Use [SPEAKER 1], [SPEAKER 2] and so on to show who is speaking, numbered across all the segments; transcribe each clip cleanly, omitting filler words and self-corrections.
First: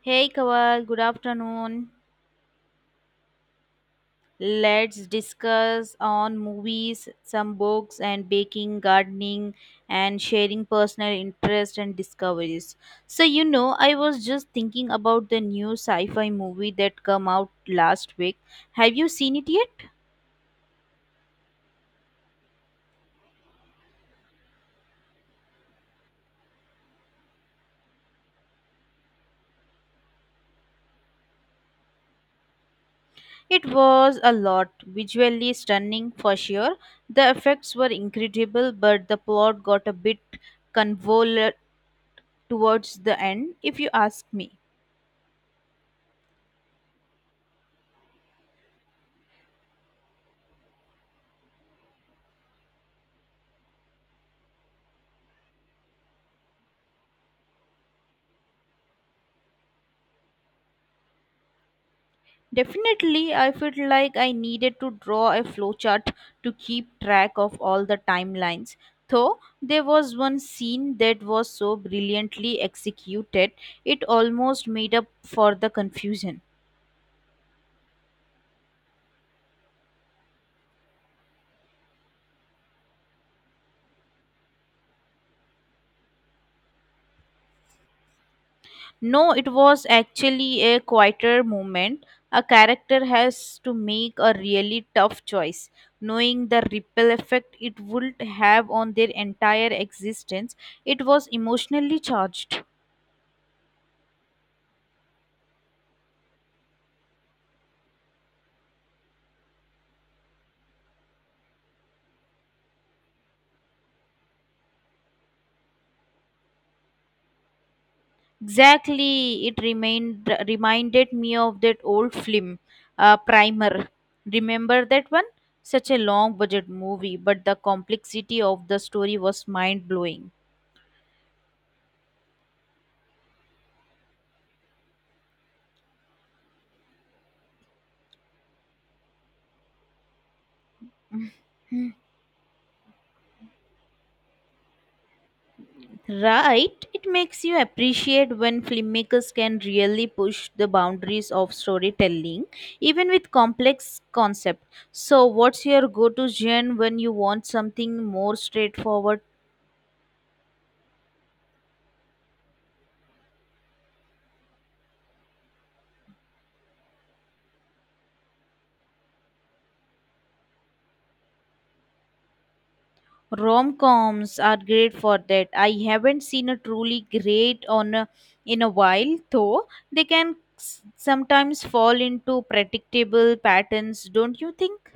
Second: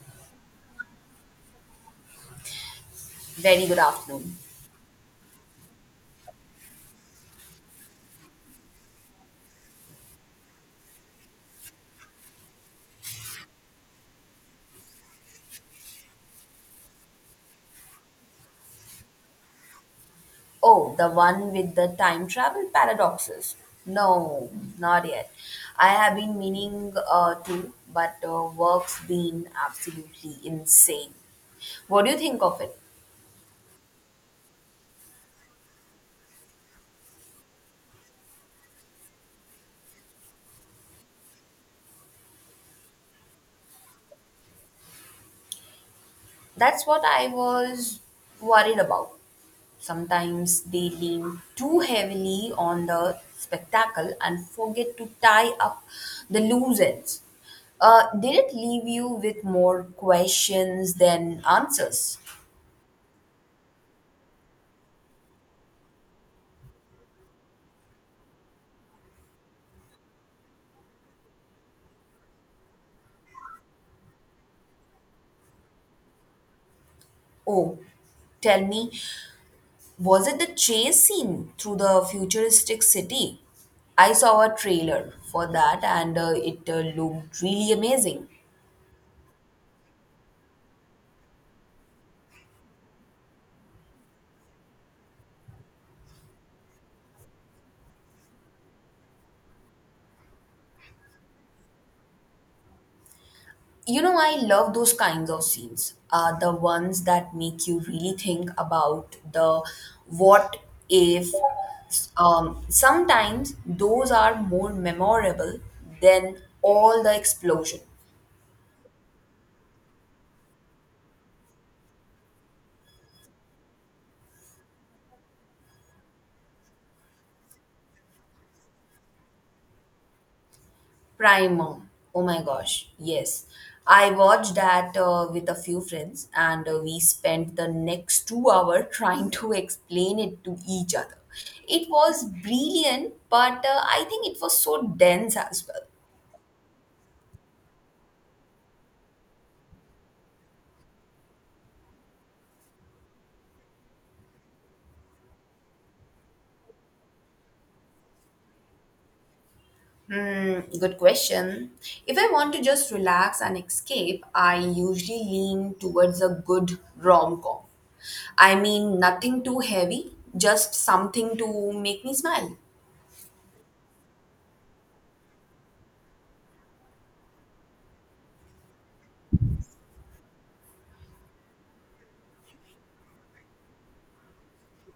[SPEAKER 1] Hey Kawal, good afternoon.
[SPEAKER 2] Very good afternoon.
[SPEAKER 1] Let's discuss on movies, some books and baking, gardening and sharing personal interest and discoveries. So you know, I was just thinking about the new sci-fi movie that come out last week. Have you seen it yet?
[SPEAKER 2] Oh, the one with the time travel paradoxes. No, not yet. I have been meaning to, but work's been absolutely insane. What do you think of it?
[SPEAKER 1] It was a lot, visually stunning for sure. The effects were incredible, but the plot got a bit convoluted towards the end if you ask me.
[SPEAKER 2] That's what I was worried about. Sometimes they lean too heavily on the spectacle and forget to tie up the loose ends. Did it leave you with more questions than answers?
[SPEAKER 1] Definitely, I felt like I needed to draw a flowchart to keep track of all the timelines. Though there was one scene that was so brilliantly executed, it almost made up for the confusion.
[SPEAKER 2] Oh, tell me, was it the chase scene through the futuristic city? I saw a trailer for that and it looked really amazing.
[SPEAKER 1] No, it was actually a quieter moment. A character has to make a really tough choice, knowing the ripple effect it would have on their entire existence. It was emotionally charged.
[SPEAKER 2] You know, I love those kinds of scenes, the ones that make you really think about the what if. Sometimes those are more memorable than all the explosion.
[SPEAKER 1] Exactly, it remained reminded me of that old film, Primer. Remember that one? Such a long budget movie, but the complexity of the story was mind blowing.
[SPEAKER 2] Primer. Oh my gosh, yes. I watched that with a few friends, and we spent the next 2 hours trying to explain it to each other.
[SPEAKER 1] Hmm.
[SPEAKER 2] It was brilliant, but I think it was so dense as well.
[SPEAKER 1] Right, it makes you appreciate when filmmakers can really push the boundaries of storytelling, even with complex concept. So, what's your go-to genre when you want something more straightforward?
[SPEAKER 2] Hmm, good question. If I want to just relax and escape, I usually lean towards a good rom com. I mean, nothing too heavy, just something to make me smile.
[SPEAKER 1] Rom-coms are great for that. I haven't seen a truly great on a, in a while, though they can sometimes fall into predictable patterns, don't you think?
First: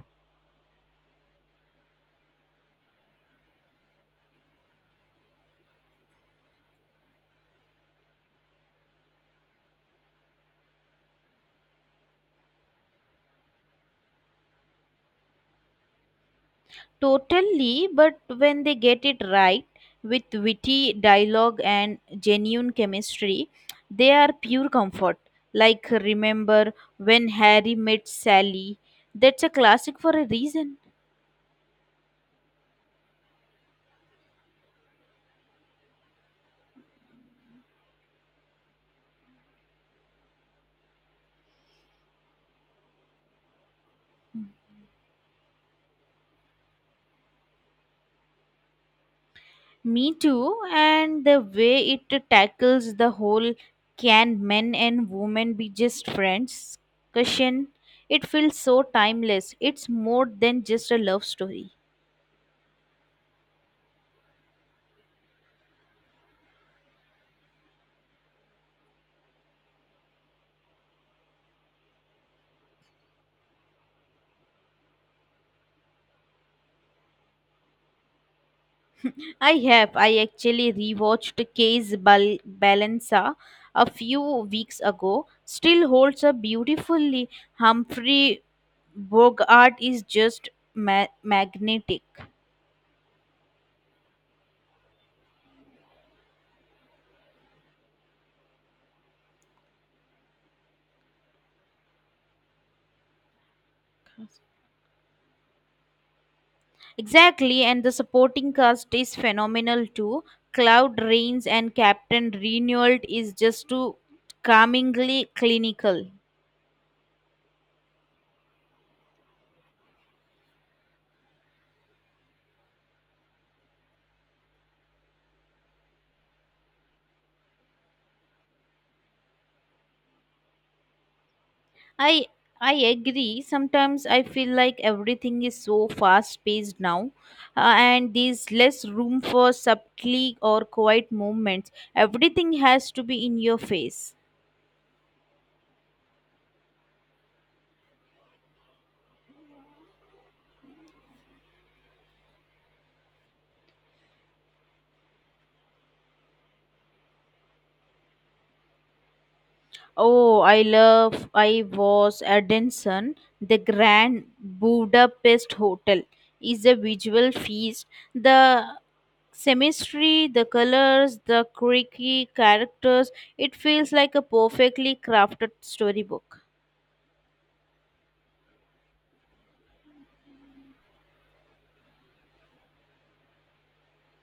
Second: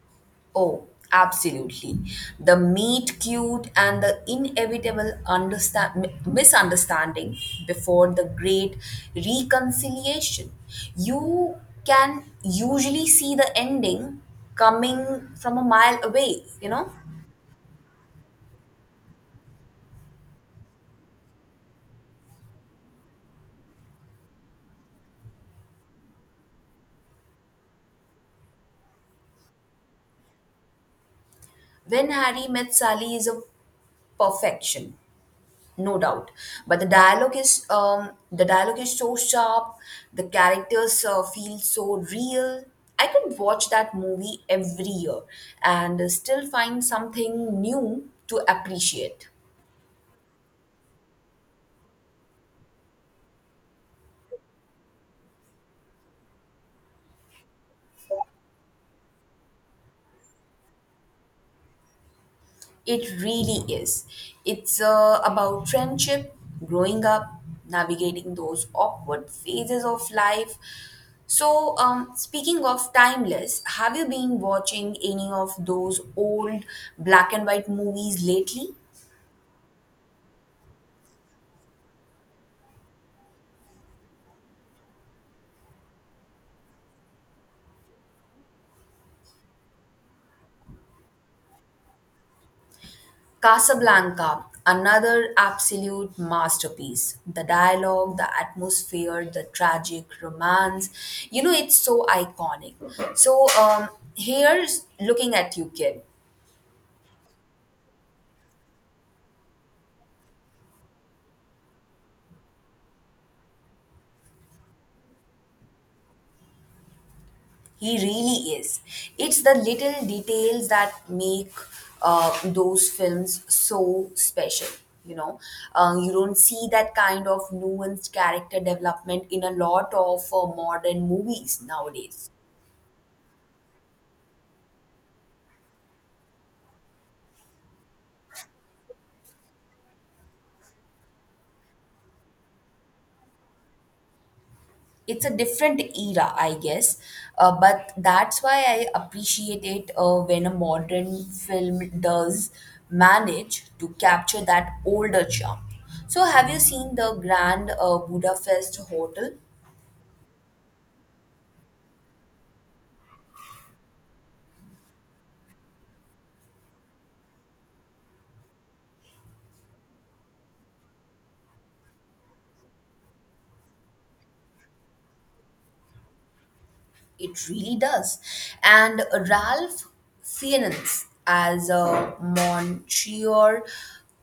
[SPEAKER 2] Oh, absolutely. The meet cute and the inevitable misunderstanding before the great reconciliation. You can usually see the ending coming from a mile away, you know?
[SPEAKER 1] Totally, but when they get it right with witty dialogue and genuine chemistry, they are pure comfort. Like remember when Harry met Sally. That's a classic for a reason.
[SPEAKER 2] When Harry met Sally is a perfection. No doubt, but the dialogue is so sharp, the characters feel so real. I could watch that movie every year and still find something new to appreciate.
[SPEAKER 1] Me too, and the way it tackles the whole can men and women be just friends question, it feels so timeless. It's more than just a love story.
[SPEAKER 2] It really is. It's about friendship, growing up, navigating those awkward phases of life. So, speaking of timeless, have you been watching any of those old black and white movies lately?
[SPEAKER 1] I have. I actually rewatched Balanza a few weeks ago. Still holds up beautifully. Humphrey Bogart is just magnetic.
[SPEAKER 2] Casablanca, another absolute masterpiece. The dialogue, the atmosphere, the tragic romance. You know, it's so iconic. So, here's looking at you, kid.
[SPEAKER 1] Exactly, and the supporting cast is phenomenal too. Cloud Rains and Captain Renault is just too calmingly clinical.
[SPEAKER 2] He really is. It's the little details that make those films so special. You know, you don't see that kind of nuanced character development in a lot of modern movies
[SPEAKER 1] I
[SPEAKER 2] nowadays.
[SPEAKER 1] I agree. Sometimes I feel like everything is so fast paced now, and there's less room for subtly or quiet movements. Everything has to be in your face.
[SPEAKER 2] It's a different era, I guess. But that's why I appreciate it when a modern film does manage to capture that older charm. So, have you seen the Grand Budapest Hotel?
[SPEAKER 1] Oh, I love. I was at Denson. The Grand Budapest Hotel is a visual feast. The chemistry, the colors, the quirky characters. It feels like a perfectly crafted storybook.
[SPEAKER 2] It really does. And Ralph Fiennes as a Monsieur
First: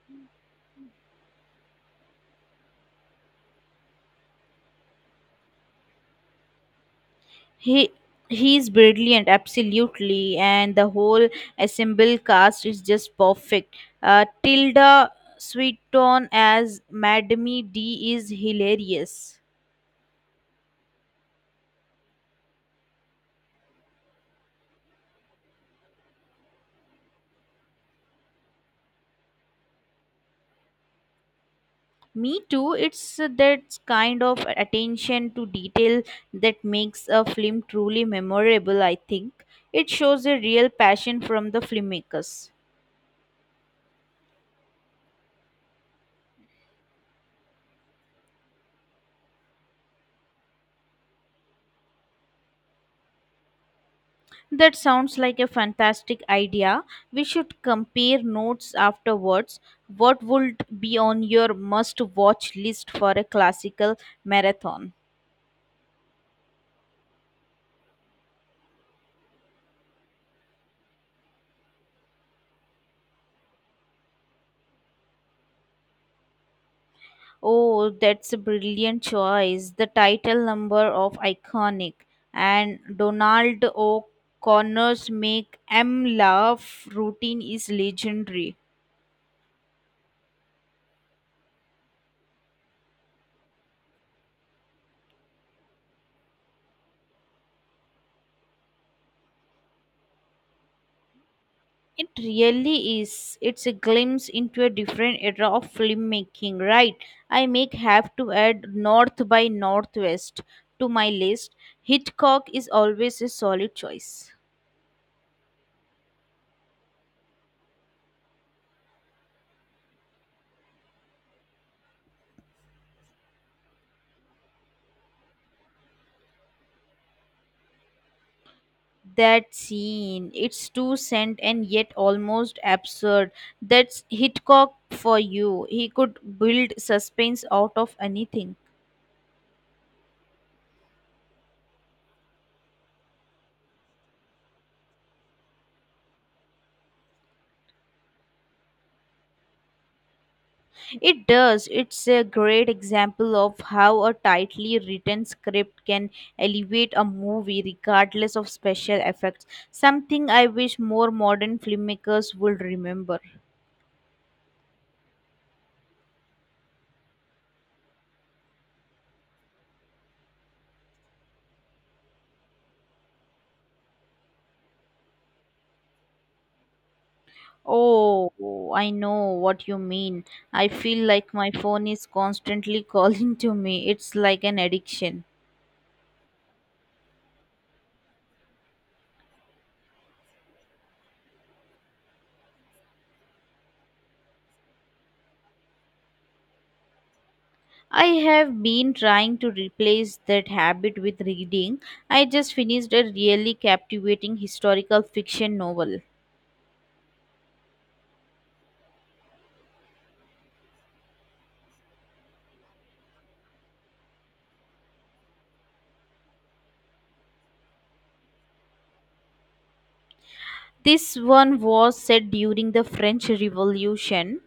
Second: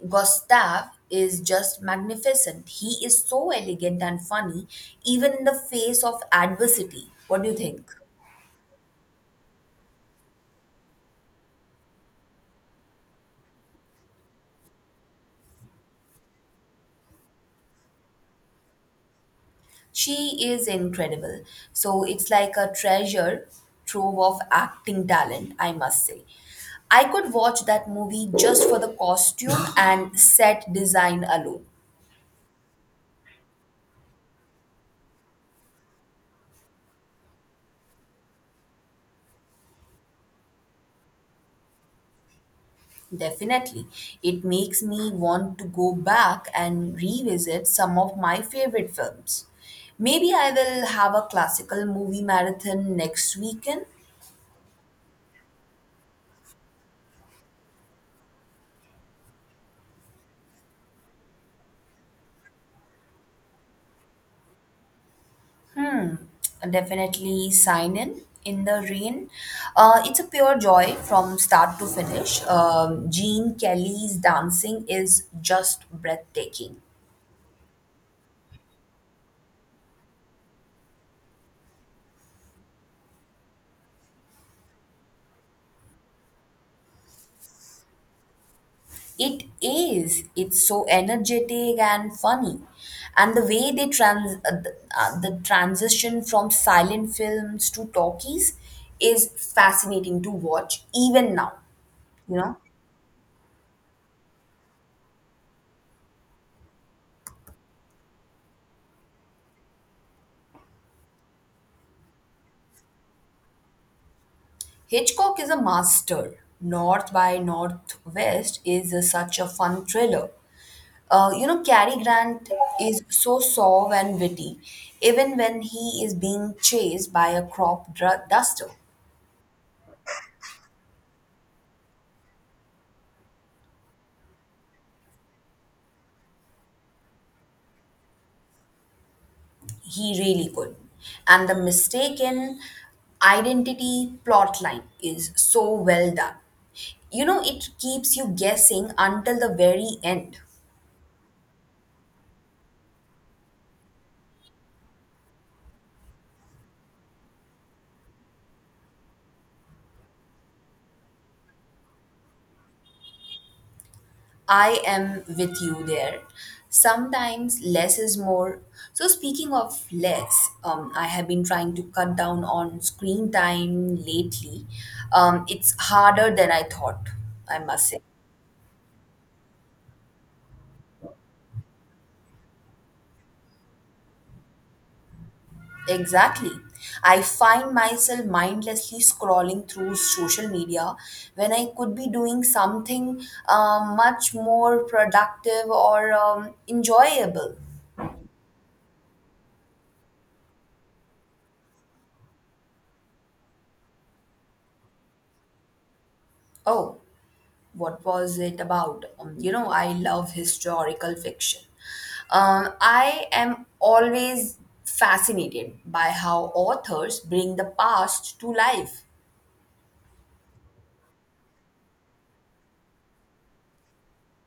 [SPEAKER 2] Gustav is just magnificent. He is so elegant and funny, even in the face of adversity. What do you think?
[SPEAKER 1] He he's brilliant, absolutely, and the whole assembled cast is just perfect. Tilda Swinton as Madame D is hilarious.
[SPEAKER 2] She is incredible. So it's like a treasure trove of acting talent, I must say. I could watch that movie just for the costume and set design alone.
[SPEAKER 1] Me too. It's that kind of attention to detail that makes a film truly memorable, I think. It shows a real passion from the filmmakers.
[SPEAKER 2] Definitely. It makes me want to go back and revisit some of my favorite films. Maybe I will have a classical movie marathon next weekend.
[SPEAKER 1] That sounds like a fantastic idea. We should compare notes afterwards. What would be on your must watch list for a classical marathon?
[SPEAKER 2] Definitely sign in the rain. It's a pure joy from start to finish. Gene Kelly's dancing is just breathtaking.
[SPEAKER 1] Oh, that's a brilliant choice. The title number of Iconic and Donald O'Connor's Make M Laugh routine is legendary.
[SPEAKER 2] It is. It's so energetic and funny, and the way they the transition from silent films to talkies is fascinating to watch even now,
[SPEAKER 1] It
[SPEAKER 2] you know.
[SPEAKER 1] really is. It's a glimpse into a different era of filmmaking, right? I may have to add North by Northwest to my list. Hitchcock is always a solid choice.
[SPEAKER 2] Hitchcock is a master. North by Northwest is such a fun thriller. You know, Cary Grant is so suave and witty, even when he is being chased by a crop duster.
[SPEAKER 1] That scene, it's too cent and yet almost absurd. That's Hitchcock for you, he could build suspense out of anything.
[SPEAKER 2] He really could. And the mistaken identity plotline is so well done. You know, it keeps you guessing until the very end.
[SPEAKER 1] It does, it's a great example of how a tightly written script can elevate a movie regardless of special effects, something I wish more modern filmmakers would remember.
[SPEAKER 2] I am with you there. Sometimes less is more. So, speaking of less, I have been trying to cut down on screen time lately. It's harder than I thought, I must say.
[SPEAKER 1] Oh, I know what you mean. I feel like my phone is constantly calling to me. It's like an addiction.
[SPEAKER 2] Exactly. I find myself mindlessly scrolling through social media when I could be doing something much more productive or enjoyable.
[SPEAKER 1] I have been trying to replace that habit with reading. I just finished a really captivating historical fiction novel.
[SPEAKER 2] Oh, what was it about? You know, I love historical fiction. I am always fascinated by how authors bring the past to life.
[SPEAKER 1] This one was set during the French Revolution.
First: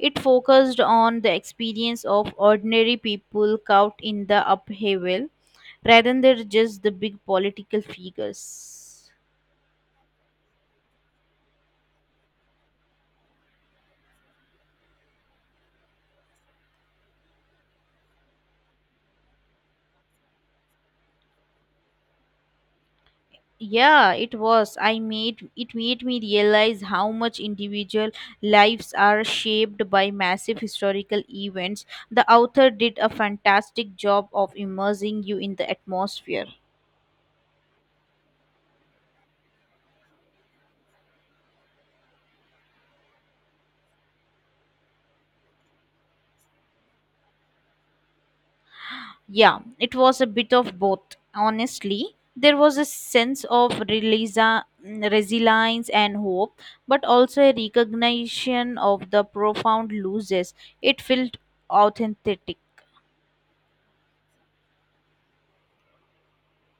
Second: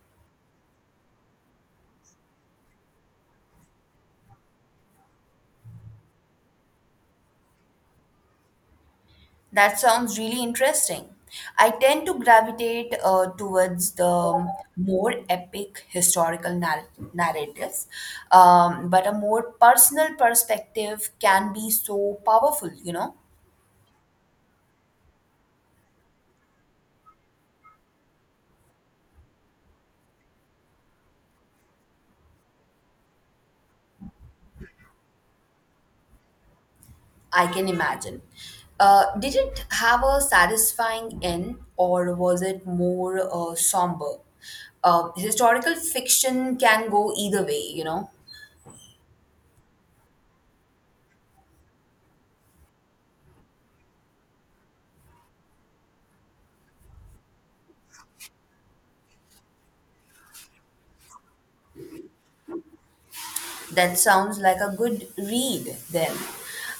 [SPEAKER 1] It focused on the experience of ordinary people caught in the upheaval rather than just the big political figures.
[SPEAKER 2] That sounds really interesting. I tend to gravitate towards the more epic historical narratives, but a more personal perspective can be so powerful, you know.
[SPEAKER 1] Yeah, it was, I made it made me realize how much individual lives are shaped by massive historical events. The author did a fantastic job of immersing you in the atmosphere.
[SPEAKER 2] I can imagine. Did it have a satisfying end, or was it more somber? Historical fiction can go either way, you know.
[SPEAKER 1] Yeah, it was a bit of both, honestly. There was a sense of resilience and hope, but also a recognition of the profound losses. It felt authentic.
[SPEAKER 2] That sounds like a good read, then.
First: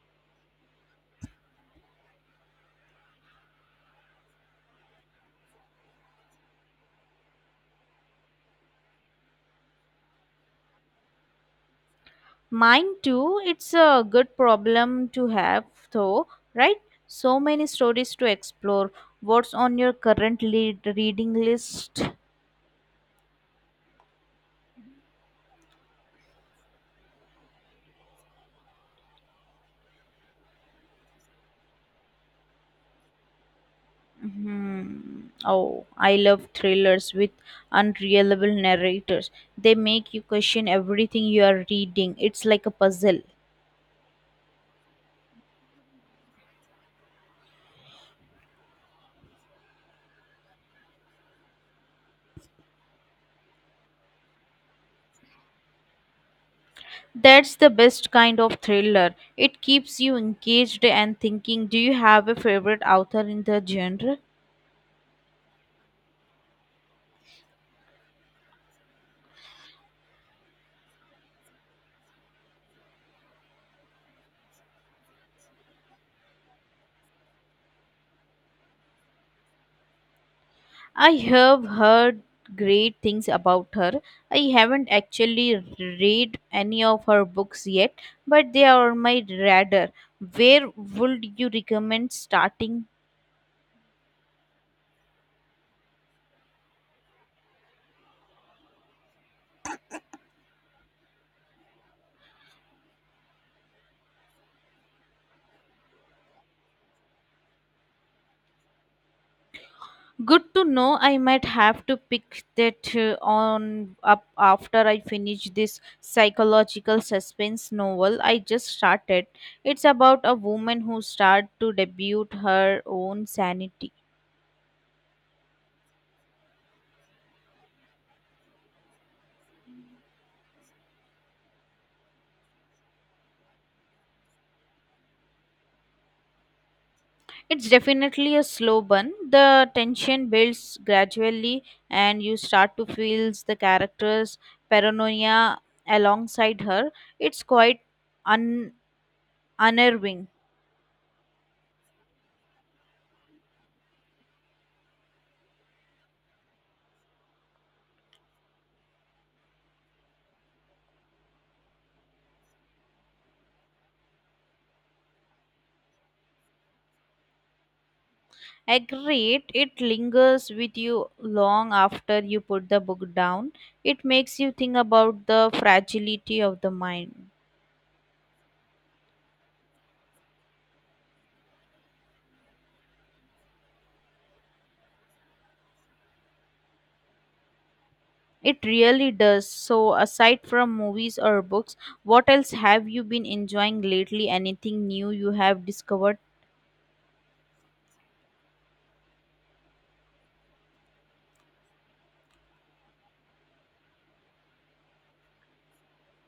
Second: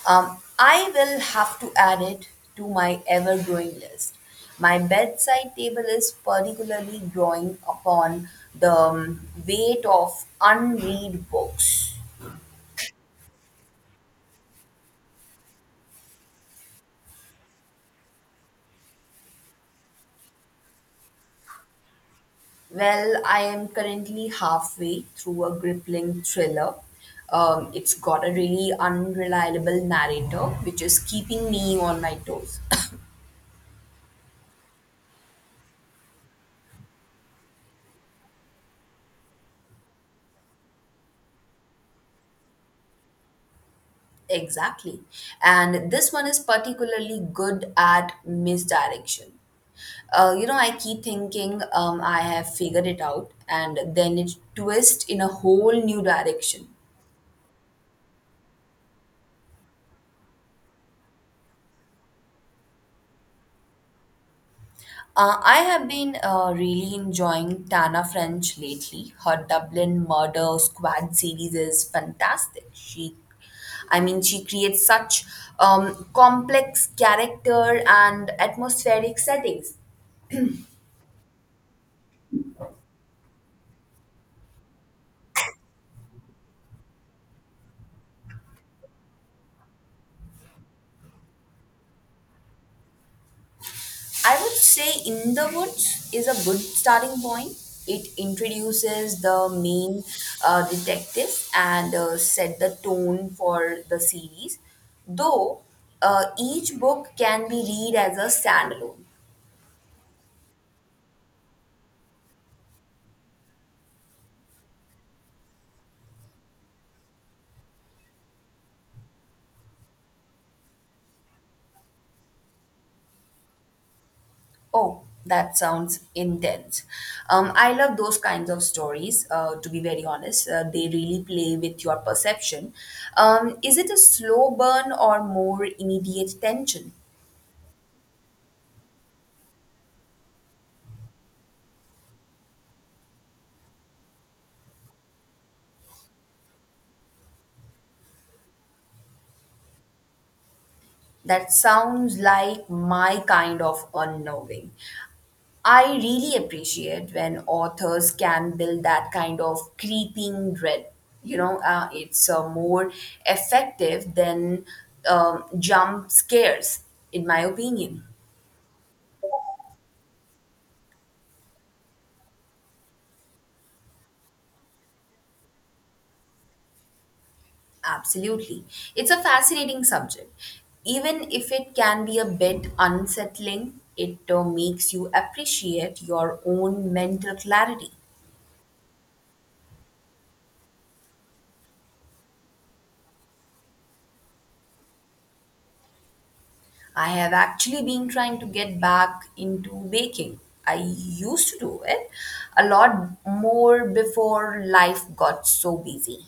[SPEAKER 2] I will have to add it to my ever growing list. My bedside table is particularly growing upon the weight of unread books.
[SPEAKER 1] Mine too. It's a good problem to have, though, right? So many stories to explore. What's on your current lead reading list?
[SPEAKER 2] Well, I am currently halfway through a gripping thriller. It's got a really unreliable narrator, which is keeping me on my toes.
[SPEAKER 1] Hmm. Oh, I love thrillers with unreliable narrators. They make you question everything you are reading. It's like a puzzle.
[SPEAKER 2] Exactly. And this one is particularly good at misdirection. You know, I keep thinking I have figured it out, and then it twists in a whole new direction.
[SPEAKER 1] That's the best kind of thriller. It keeps you engaged and thinking. Do you have a favorite author in the genre?
[SPEAKER 2] I have been really enjoying Tana French lately. Her Dublin Murder Squad series is fantastic. I mean, she creates such complex character and atmospheric settings.
[SPEAKER 1] I have heard great things about her. I haven't actually read any of her books yet, but they are on my radar. Where would you recommend starting?
[SPEAKER 2] I would say In the Woods is a good starting point. It introduces the main detectives and set the tone for the series, though each book can be read as a standalone.
[SPEAKER 1] Good to know. I might have to pick that on up after I finish this psychological suspense novel I just started. It's about a woman who starts to debut her own sanity.
[SPEAKER 2] Oh, that sounds intense. I love those kinds of stories, to be very honest. They really play with your perception. Is it a slow burn or more immediate tension?
[SPEAKER 1] It's definitely a slow burn. The tension builds gradually, and you start to feel the character's paranoia alongside her. It's quite un- unnerving.
[SPEAKER 2] That sounds like my kind of unnerving. I really appreciate when authors can build that kind of creeping dread. You know, it's more effective than jump scares, in my opinion.
[SPEAKER 1] Agreed, it lingers with you long after you put the book down. It makes you think about the fragility of the mind.
[SPEAKER 2] Absolutely. It's a fascinating subject. Even if it can be a bit unsettling, it makes you appreciate your own mental clarity.
[SPEAKER 1] It really does. So, aside from movies or books, what else have you been enjoying lately? Anything new you have discovered?
[SPEAKER 2] I have actually been trying to get back into baking. I used to do it a lot more before life got so busy.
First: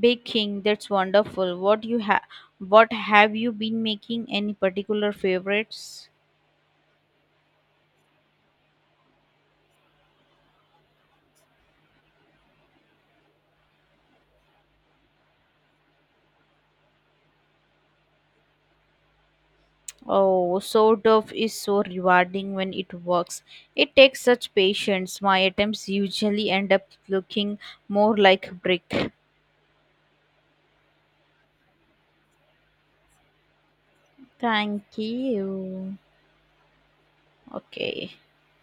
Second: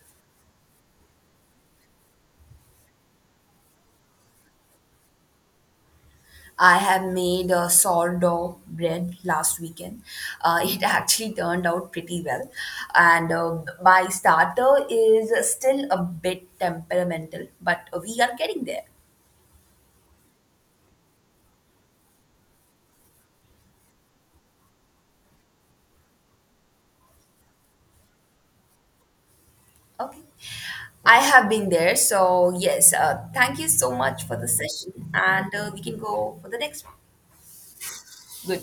[SPEAKER 1] Baking, that's wonderful. What you have what have you been making? Any particular favorites?
[SPEAKER 2] I have made a sourdough bread last weekend. It actually turned out pretty well. And my starter is still a bit temperamental, but we are getting there.
[SPEAKER 1] Oh, sourdough is so rewarding when it works. It takes such patience. My attempts usually end up looking more like brick.
[SPEAKER 2] Okay. I have been there. So, yes, thank you so much for the session.
[SPEAKER 1] Thank
[SPEAKER 2] And we
[SPEAKER 1] you.
[SPEAKER 2] can go for the next one.
[SPEAKER 1] Okay.
[SPEAKER 2] Good.